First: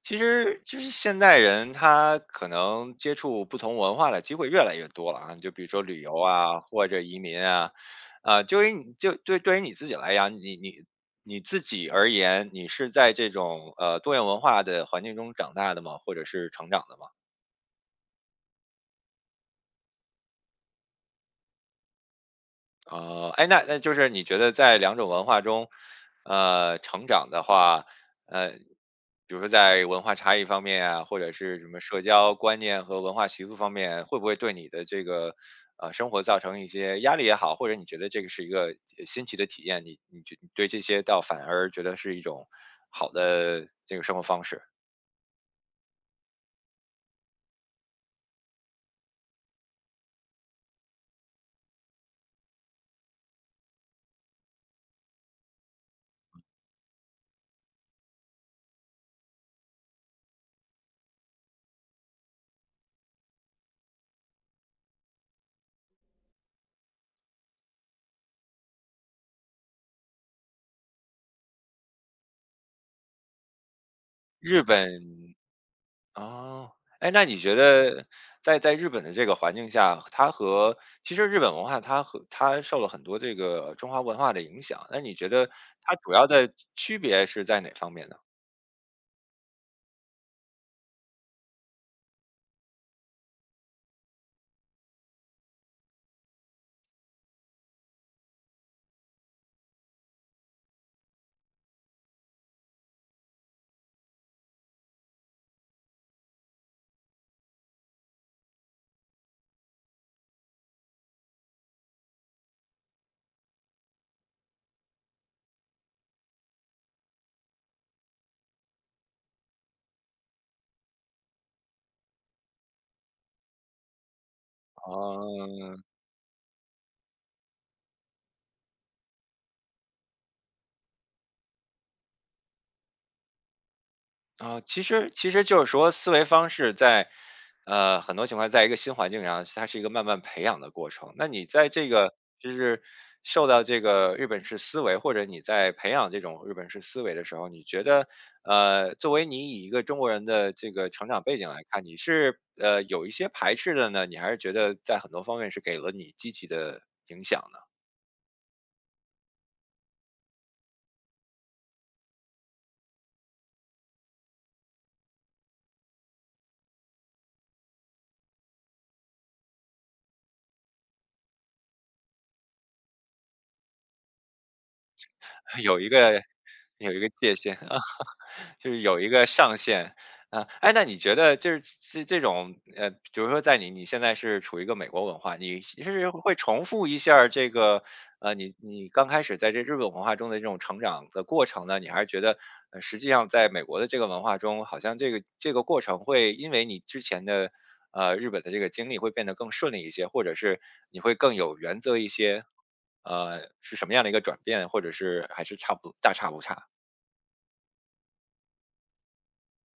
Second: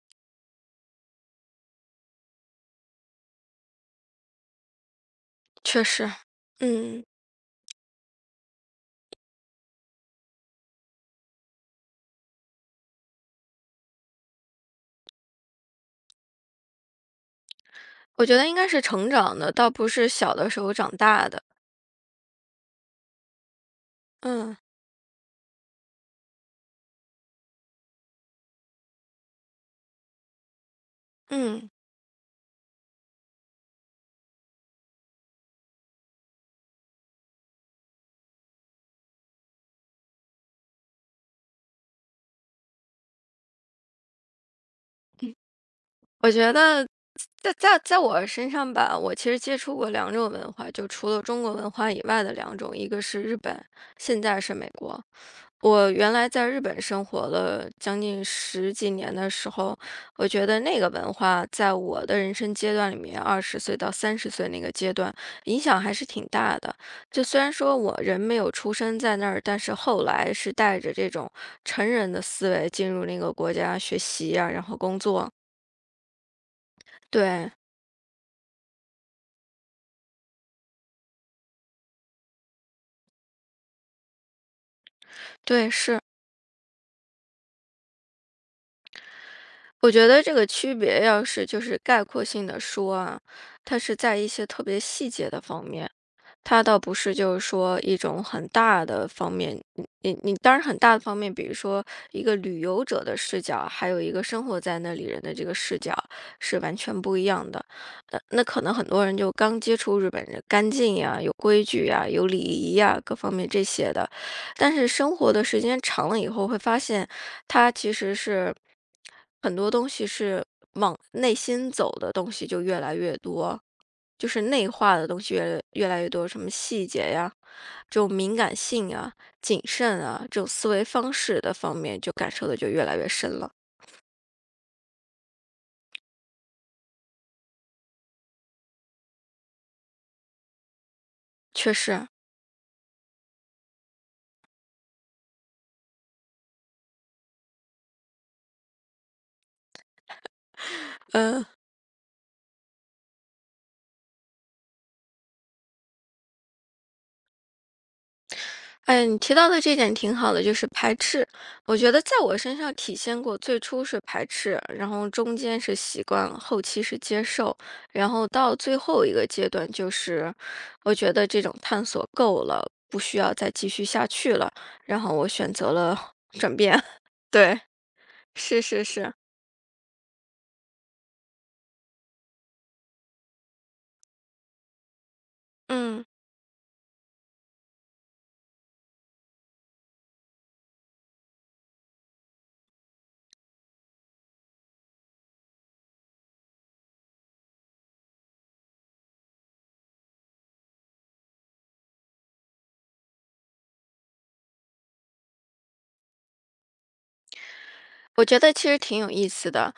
其实就是现代人他可能接触不同文化的机会越来越多了啊，就比如说确旅实，游啊，或者嗯，移民啊，啊，就于你就对对于你自己来讲，你自己而言，你是在这种多元文化的环境中长大的吗？或者是成长的吗？我觉得应该是成长的，倒不是小的时候长大的。哦，哎，那就是你觉得嗯在两种文化中，成长的话，呃，比如说在文化差异方面啊，或者是什嗯，么社交观念和文化习俗方面，会不会对你的这个生活造成一些压力也好，或者你觉得这个是一个新奇的体验，你对这些倒反而觉得是一种好的这个生活方式？我觉得在我身上吧，我其实接触过两种文化，就除了中国文化以外的两种，一个是日本，现在是美国。我原来在日本生活了将近10几年的时候，我觉得那个文化在我的人生阶段里面20岁到30岁那个阶段，影响还是挺大的。就虽然说我人没有出生在那儿，但是后来是带着这种成人的思维进入那个国家学习呀，日然后工作。本。哦，哎，那你对，觉得在日本的这个环境下，其实日本文化它和它受了很多这个中华文化的影响，那你觉得对，它是。主要的区别是在哪方面呢？我觉得这个区别要是就是概括性的说啊，它是在一些特别细节的方面。它倒不是就是说一种很大的方面，你当然很大的方面，比如说一个旅游者的视角，还有一个生活在那里人的这个视角是完全不一样的。那可能很多人就刚接触日本人，干净呀、有规矩呀、有礼仪呀各方面这些的，但是生活的时间长了以后，会发现它其实是很多东西是往内心走的东西就越来越多。就是内化的东西越哦。越来越多，什么细节呀，这种敏感性啊、谨慎啊，这种思维方式的方面，就感受的就越来越深了。其实就是说思维方式在，很多情况在一个新环境上，它是一个慢慢培养的过程。那你在确这实，个就是受到这个日本式思维，或者你在培养这种日本式思维的时候，你觉得，作为你以一个中国人的这个成长背嗯，景来看，你是有一些排斥的呢，你还是觉得在很多方面是给了你积极的影响呢？哎呀，你提到的这点挺好的，就是排斥。我觉得在我身上体现过，最初是排斥，然后中间是习惯，后期是接受，然后到最后一个阶段就是，我觉得这种探索够了，不需要再继续下去了，然后我选 择有一了 个 转变。有一个 界限，对。啊，是就是是有一是，个上限。啊，哎，那你觉得就是这种，比如说你你现在是处于一个美国文化，你嗯，是会重复一下儿这个，你你刚开始在这日本文化中的这种成长的过程呢？你还是觉得，实际上在美国的这个文化中，好像这个过程会因为你之前的，日本的这个经历会变得更顺利一些，或者是你会更有原则一些，是什么样的一个转变，或者是还是差不大差不差？我觉得其实挺有意思的。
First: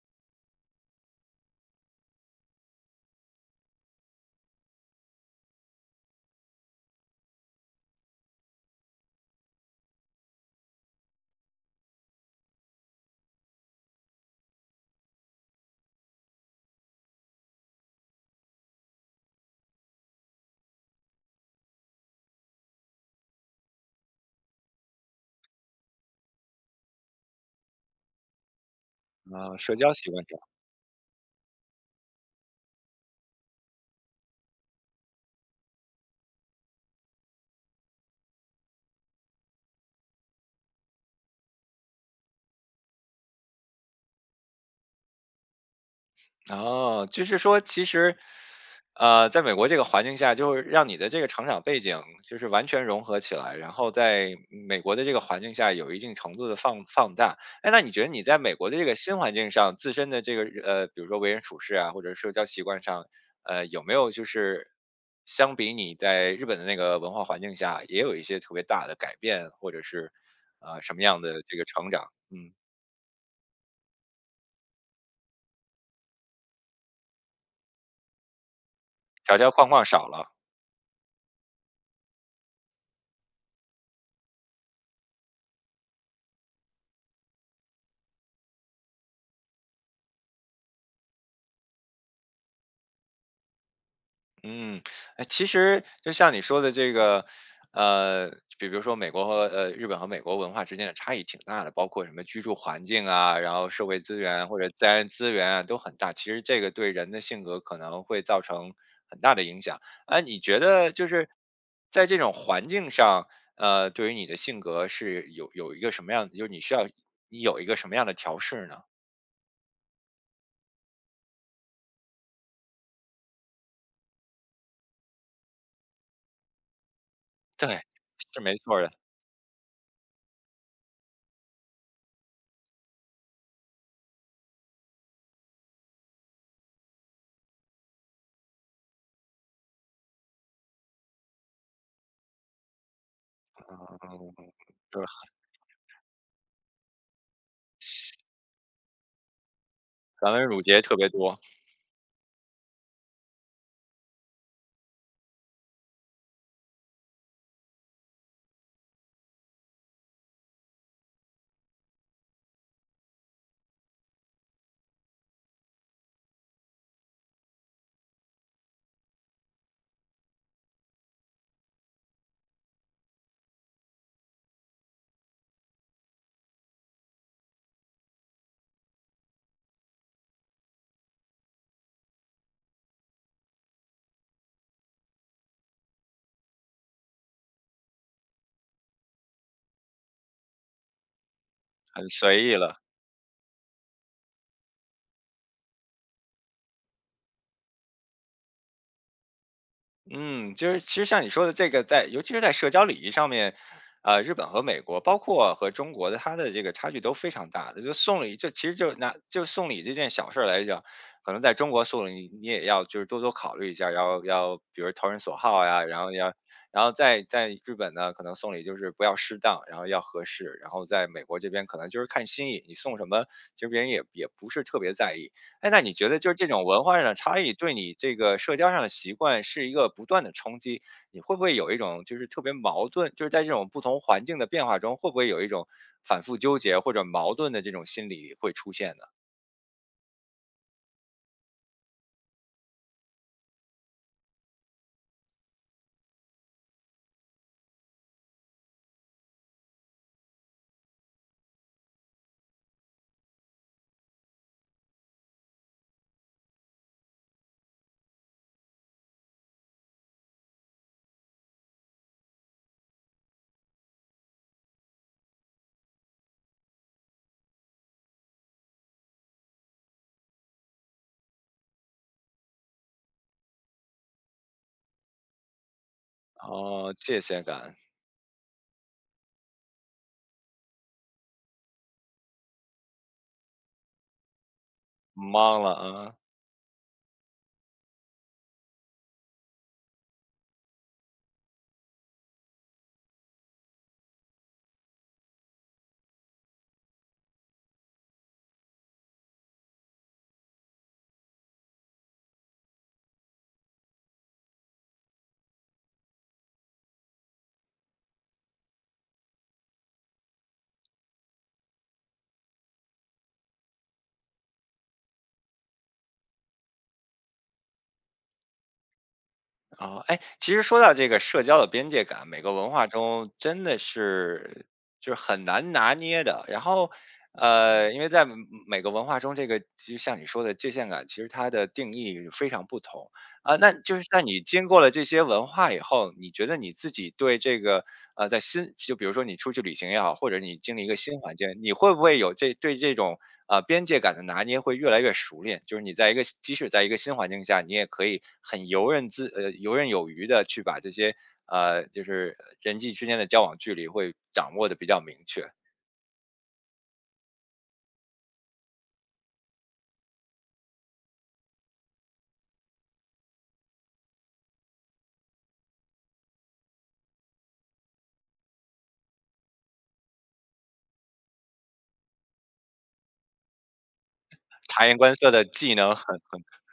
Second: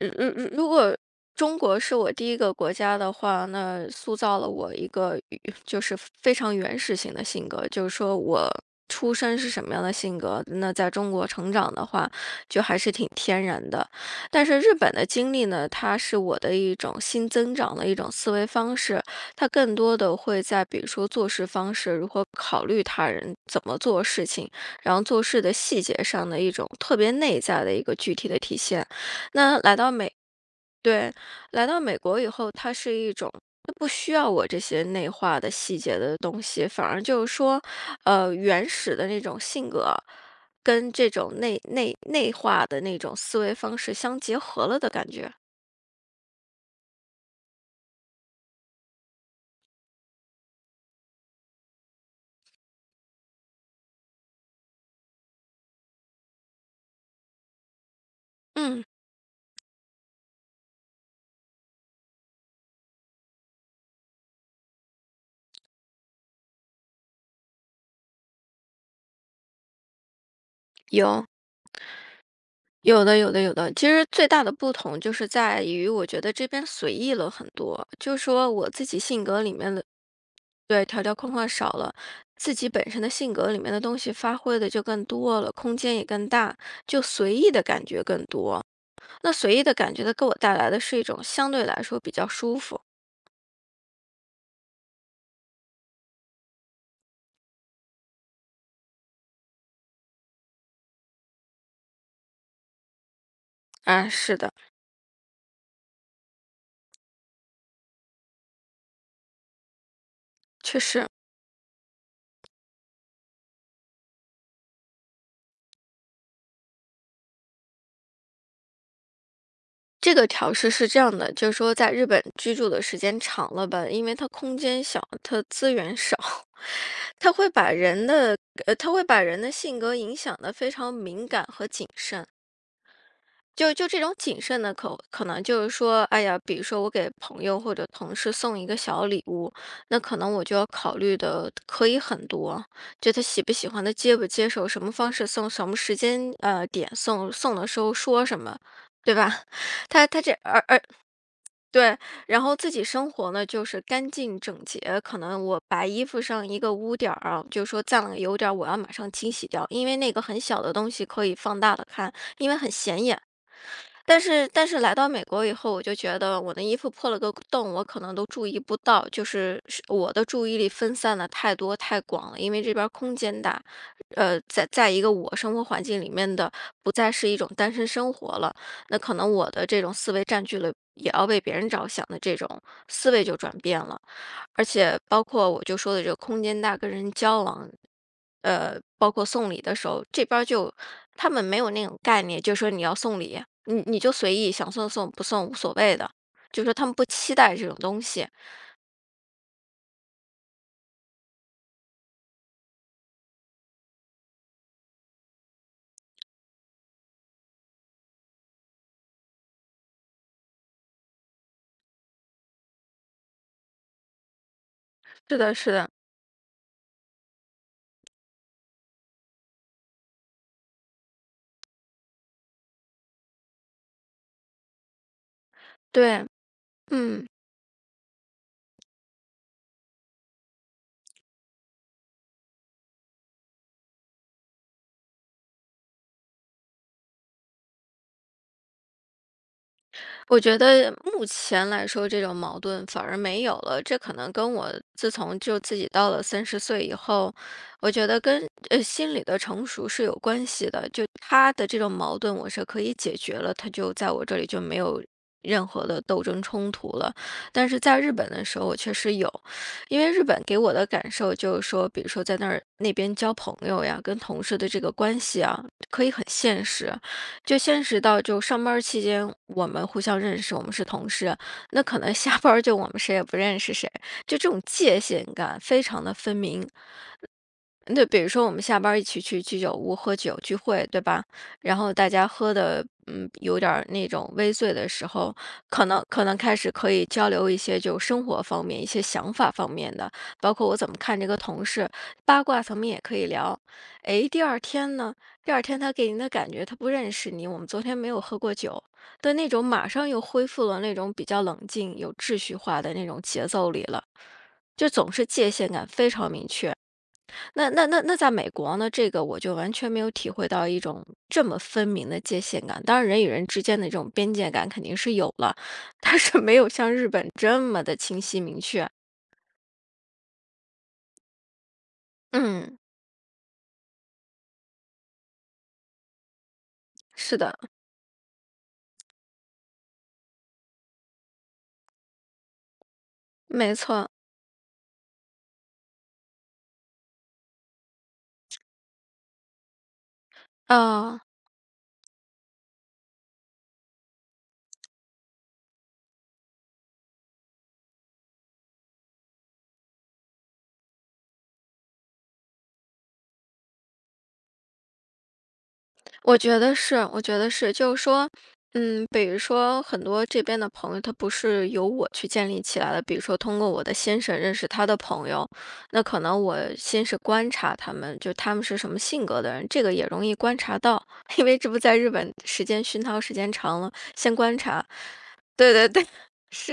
如果中国是我第一个国家的话，那塑造了我一个就是非常原始型的性格，就是说我出生是什么样的性格，那在中国成长的话，就还是挺天然的。但是日本的经历呢，它是我的一种新增长的一种思维方式，它更多的会在比如说做事方式，如何考虑他人，怎么做事情。然后做事的细节上的一种特别内在的一个具体的体现。啊，那社来交到习美，惯上。对，来到美国以后，它是一种。它不需要我这些内化的细节的东西，反而就是说，原始的那种性格，跟这种内化的那种思维方式相结合了的感觉。哦，就是说其实，在美国这个环境下，就是让你的这个成长背景就是完全融合起来，然后在美国的这个环境下有一定程度的放大。哎，那你觉得你在美国的嗯，这个新环境上，自身的这个，比如说为人处事啊，或者社交习惯上，有没有就是相比你在日本的那个文化环境下，也有一些特别大的改变，或者是什么样有。的这个成长？嗯，有的，有的，有的。其实最大的不同就是在于，我觉得这边随意了很多。就说我自己性条格条里框面框的，少了。对，条条框框少了，自己本身的性格里面的东西发挥的就更多了，空间也更大，就随意的感觉更多。那随意的感觉，它给我带来的是一种相对来说比较舒服。嗯，哎，其实就像你说的这个，呃，比如说美国和呃日本和美国文化之间的差异挺大的，包括什么居住环境啊，然后社会啊，资是源的，或者自然资源啊都很大。其实这个对人的性格可能会造成很大的影响。哎，你觉确得实。就是在这种环境上，对于你的性格是有一个什么样，就是你需要你有一个什么样的调试呢？这个调试是这样的，就是说在日本居住的时间长了吧，因为它空间小，它资源少。他会把对，人的是没错儿的。他会把人的性格影响的非常敏感和谨慎。就这种谨慎呢，可能就是说，哎呀，比如说我给朋友或者同事送一个小礼物，那可能我就要考虑的可以很多，就他喜不喜欢，他接不嗯，接受，什么就方是式送，什么时间点送，送的时候说什么，对吧？他他这繁文缛而节而特别多。对，然后自己生活呢，就是干净整洁。可能我白衣服上一个污点儿啊，就说脏了有点儿，我要马上清洗掉，因为那个很小的东西可以放大的看，因为很显眼。但是来到美国以后，我就觉得我的衣服破了个洞，我可能都注意不到，就是我的注意力分散的太多太广了，因为这边儿空间大，在一个我生活环境里面的不再是一种单身生活了，那可能我的这种思维占据了也要为别人着想的这种思维就转变了。而且包括我就说的这个空间大，跟人交往，包括送礼的时候，这边儿就他们没有那种很概念，随意就说了。你要送礼，你就随意，想送送不送无所谓的，就说他们不期待这种东西。嗯，就是其实像你说的这个尤其是在社交礼仪上面，日本和美国，包括和中国的，它的这个差距都非常大的。就送礼，就其实就拿送礼这件小事儿来讲，可能在中国送礼你也要就是多多考虑一下，要比如投人所是的，好是呀，的。然后要，然后在日本呢，可能送礼就是不要适当，然后要合适，然后在美国这边可能就是看心意，你送什么，其实别人也不是特别在意。哎，那你觉得对，就是这种文化上的嗯。差异，对你这个社交上的习惯是一个不断的冲击，你会不会有一种就是特别矛盾，就是在这种不同环境的变化中，会不会有一种反复纠结或者矛盾的这种心理会出现呢？我觉得目前来说，这种矛盾反而没有了。这可能跟我自从就自己到了三十岁以后，我觉得跟心理的成熟是有关系的。就他的这种矛盾，我是可以解决了，他就在我这里就没有任何的斗争冲突了。但是在日本的时候，我确实有，因为日本给我的感受就是说，比如说在那儿那边交朋友呀，跟同事的这个关系啊，可以很现实。就现实到就上班儿期间，我们互相认识，我们是同事，那可能下班儿就我们谁也不认识谁，就这种界限感非常的分明。哦，界限感。对，比如说我们下班儿一起去居酒屋喝酒聚会，对吧？然后大家喝的，嗯，有点儿那种微醉的时候，懵了可能啊。可能开始可以交流一些就生活方面、一些想法方面的，包括我怎么看这个同事，八卦层面也可以聊。诶，第二天呢？第二天他给您的感觉，他不认识你，我们昨天没有喝过酒的那种，马上又恢复了那种比较冷静、有秩序化的那种节奏里了，就总是界限感非常明确。那在美国呢，这个我就完全没有体会到一种这么分明的界限感。当然，人与人之间的这种边界感肯定是有了，但是没有像日本这么的清晰明确。哦，哎，其实说到这个社交的边界感，每个文嗯，化中真的是就是很难拿捏的。然后，是的，因为在每个文化中，这个就像你说的界限感，其实它的定义非常不同。啊，那没就是错，在你经过了这些文化以后，你觉得你自己对这个，在比如说你出去旅行也好，或者你经历一个新啊、环境，你会不会有这对这种边界感的拿捏会越来越熟练？就是你在一个即使在一个新环境下，你也可以很游刃有余的去把这些就是人际之间的交往距离会掌握的比较明确，我觉得是，我觉得是，就是说，嗯，比如说很多这边的朋友，他不是由我去建立起来的，比如说通过我的先生认识他的朋友，那可能我先是观察他们，就他们是什么性格的人，这个也容易观察到，因为这不在日本时间熏陶时间长了，先观察，察言观色的对技对能 对，是。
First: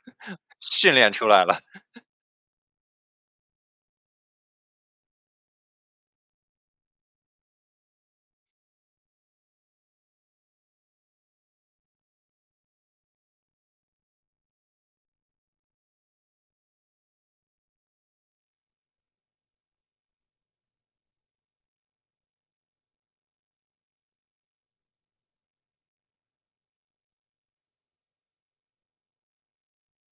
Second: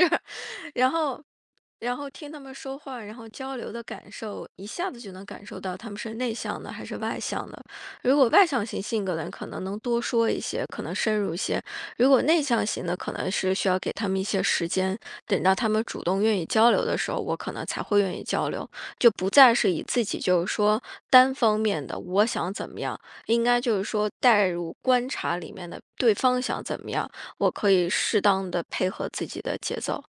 然训练后，出来了。然后听他们说话，然后交流的感受，一下子就能感受到他们是内向的还是外向的。如果外向型性格的人，可能能多说一些，可能深入一些；如果内向型的，可能是需要给他们一些时间，等到他们主动愿意交流的时候，我可能才会愿意交流，就不再是以自己就是说单方面的我想怎么样，应该就是说带入观察里面的对方想怎么样，我可以适当的配合自己的节奏。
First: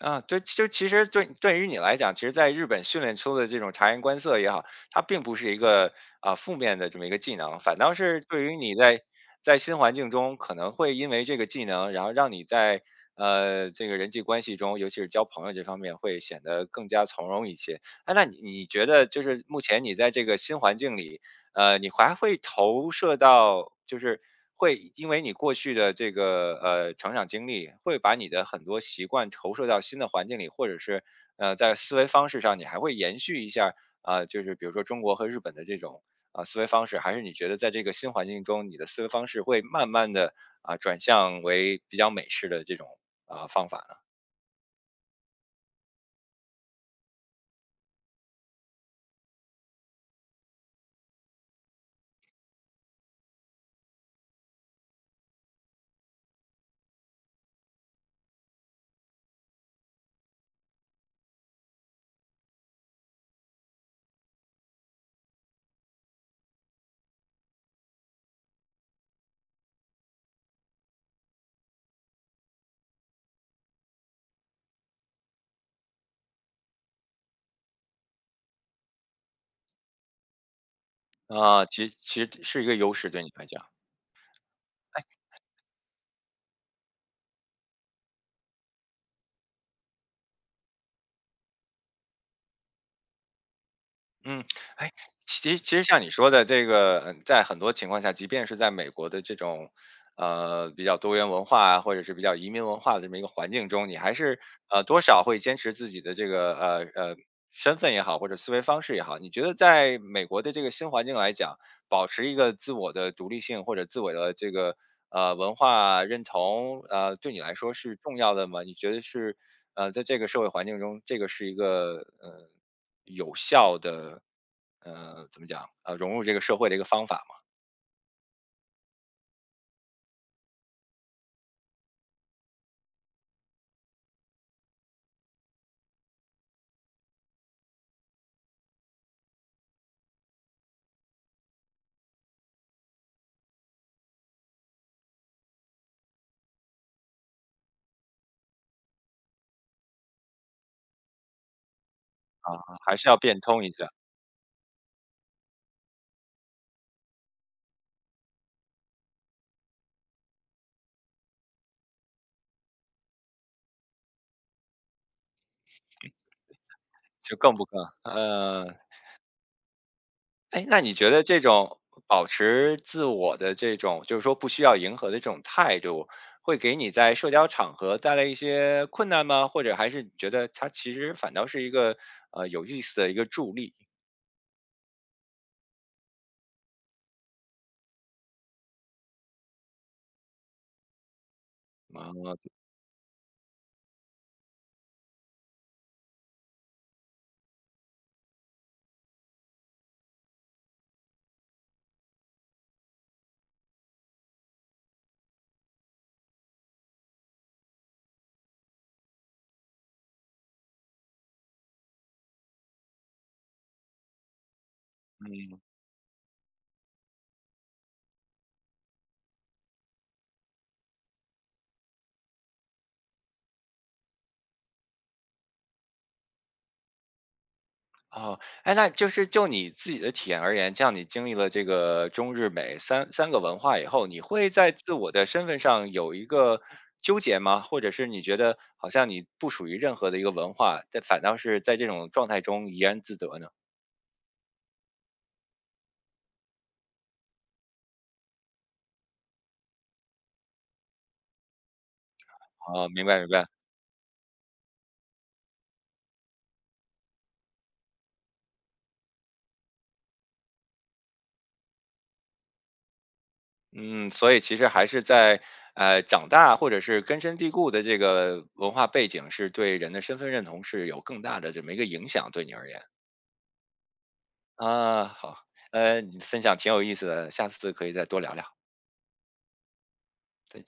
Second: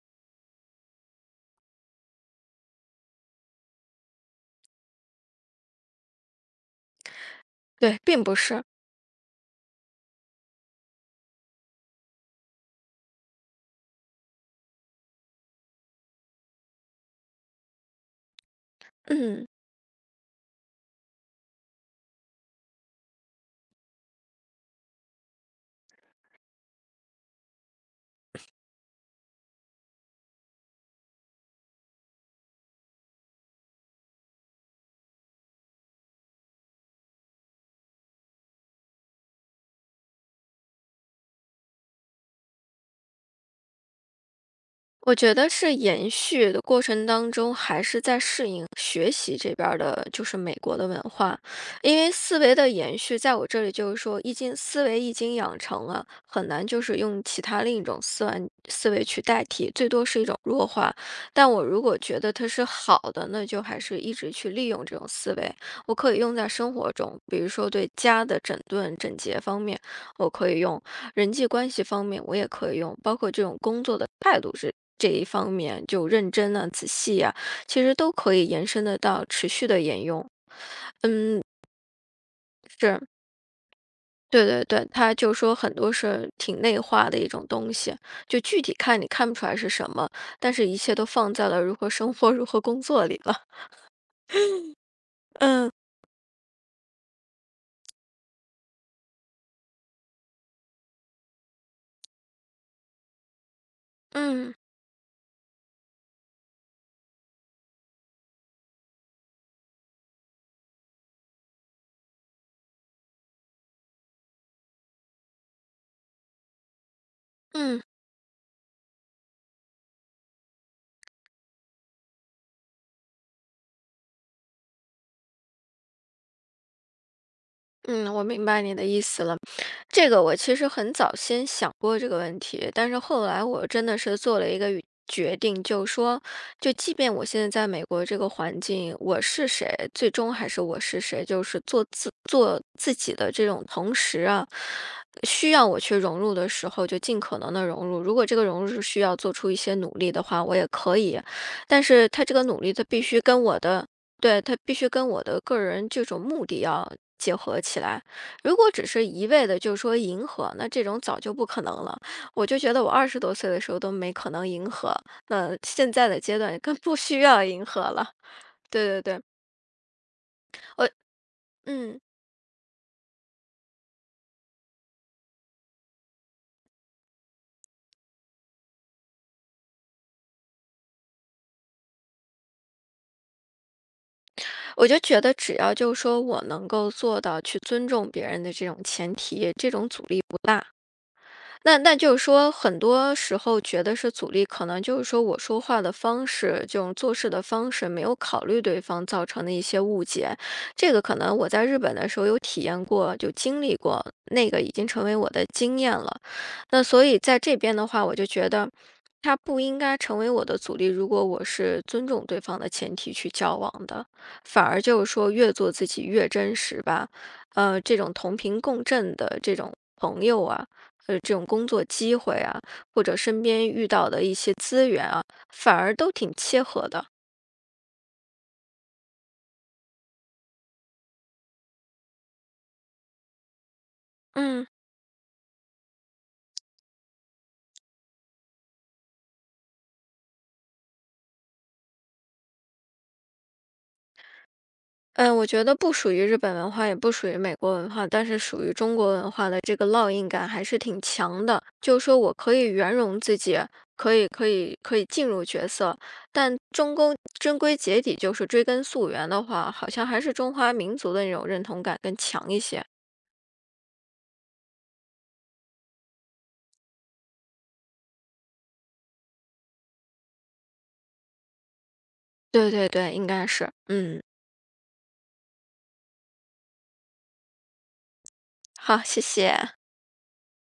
啊，对，就其实对于你来讲，其实在日本训练出的这种察言观色也好，它并不是一个负面的这么一个技能，反倒对，是并不对于是。你在新环境中，可能会因为这个技能，然后让你在这个人际关系中，尤其是交朋友这方面，会显得更加从容一些。哎，那你觉得就是嗯，目前你在这个新环境里，你还会投射到，就是会因为你过去的这个成长经历，会把你的很多习惯投射到新的环境里，或者是在思维方式上，你还会延续一下就是比如说中国和日本的这种思维方式，还是你觉得在这个新环境中，你的思维方式会慢慢的转向为比较美式的这种方法呢？我觉得是延续的过程当中，还是在适应学习这边儿的，就是美国的文化。因为思维的延续，在我这里就是说，一经思维一经养成了，很难就是用其他另一种思维去代替，最多是一种弱化。但我如果觉得它是好的，那就还是一直去利用这种思维，我可以用在生活中，比如说对家的整顿整洁方面，我可以用。人际关系方面我也可以用，包括这种工作的态度是这一方面，就认真啊、仔细呀，其实都可以延伸得到持续的沿用。其实是一个优是，势对你来讲。对对对，他就说很多是挺内化的一种东西，就具体看你看不出来是什么，但是一切都放在了如何生活、如何工作里了。嗯，哎，其其嗯实像你说的这个，嗯在很多情况下，即便是在美国的这种，比较多元文化啊，或者是比较移民文化的这么一个环境中，你还是嗯多少会坚持自己的这个身份也好，或者思维方式也好。你觉得在美国的这个新环境来讲，保持一个自我的独立性或者自我的这个文化认同，对你来说嗯。是重要的吗？你觉得是在这个社会环境中，这个是一个有效的怎么讲融入这个社会的一个方法嗯，我明白你的意思了。这个我其实很早先想过这个问题，但是后来我真的是做了一个决定，就说，就即便我现在在美国这个环境，我是谁，最终还是我是谁，就是做己的这种同时啊，需要我去融入的时候，就尽可能的融入。如果这个融入是需要做出一些努力的话，我也可以，但是他这个嘛。努力，啊，他还必是要须变跟我通一的。下，对，他必须跟我的个人这种目的要结合起来。如果只是一味的就是说迎合，那这种早就不可能了。我就觉得我20多岁的时候都没可能迎合，那现在的阶段更不需就要更不迎可合了。对对对，哎，那我你觉得这种嗯，保持自我的这种，就是说不需要迎合的这种态度，会给你在社交场合带来一些困难吗？或者还是你觉得它其实反倒是一个有意思的一个助力？我就觉得只要就是说我能够做到去尊重别人的这种前提，这种阻力。那啊。就是说，很多时候觉得是阻力，可能就是说我说话的方式，这种做事的方式，没有考虑对方造成的一些误解。这个可能我在日本的时候有体验过，就经历过，那个已经成为我的经验了。那所以在这边的话，我就觉得它不应该成为我的阻力。如果我是尊重对方的前提去交往的，反而就是说越嗯。做自己越真实吧。这种同频共振的这种朋友啊。这种工作机会啊，或者身边遇到的一些资源啊，反而都挺切合的。哦，哎，那就是就你自己的体验而言，这样你经历了这个中日美三个文化以后，你会嗯在自我的身份上有一个纠结吗？或者是你觉得好像你不属于任何的一个文化，但反倒是在这种状态中怡然自得呢？嗯，我觉得不属于日本文化，也不属于美国文化，但是属于中国文化的这个烙印感还是挺强的。就是说我可以哦，圆明白融明自白。己，可以进入角色，但中公终归结底就是追根溯源的话，好像还是中华民族的那种认同感更强一些。嗯，所以其实还是在长大或者是根深蒂固的这个文化背景，是对人的身份认同是有更大的这么一个影响，对你而对言。对对，应该是。嗯，啊，好，你的分享挺有意思的，下次可以再多聊聊。好，谢谢。再见。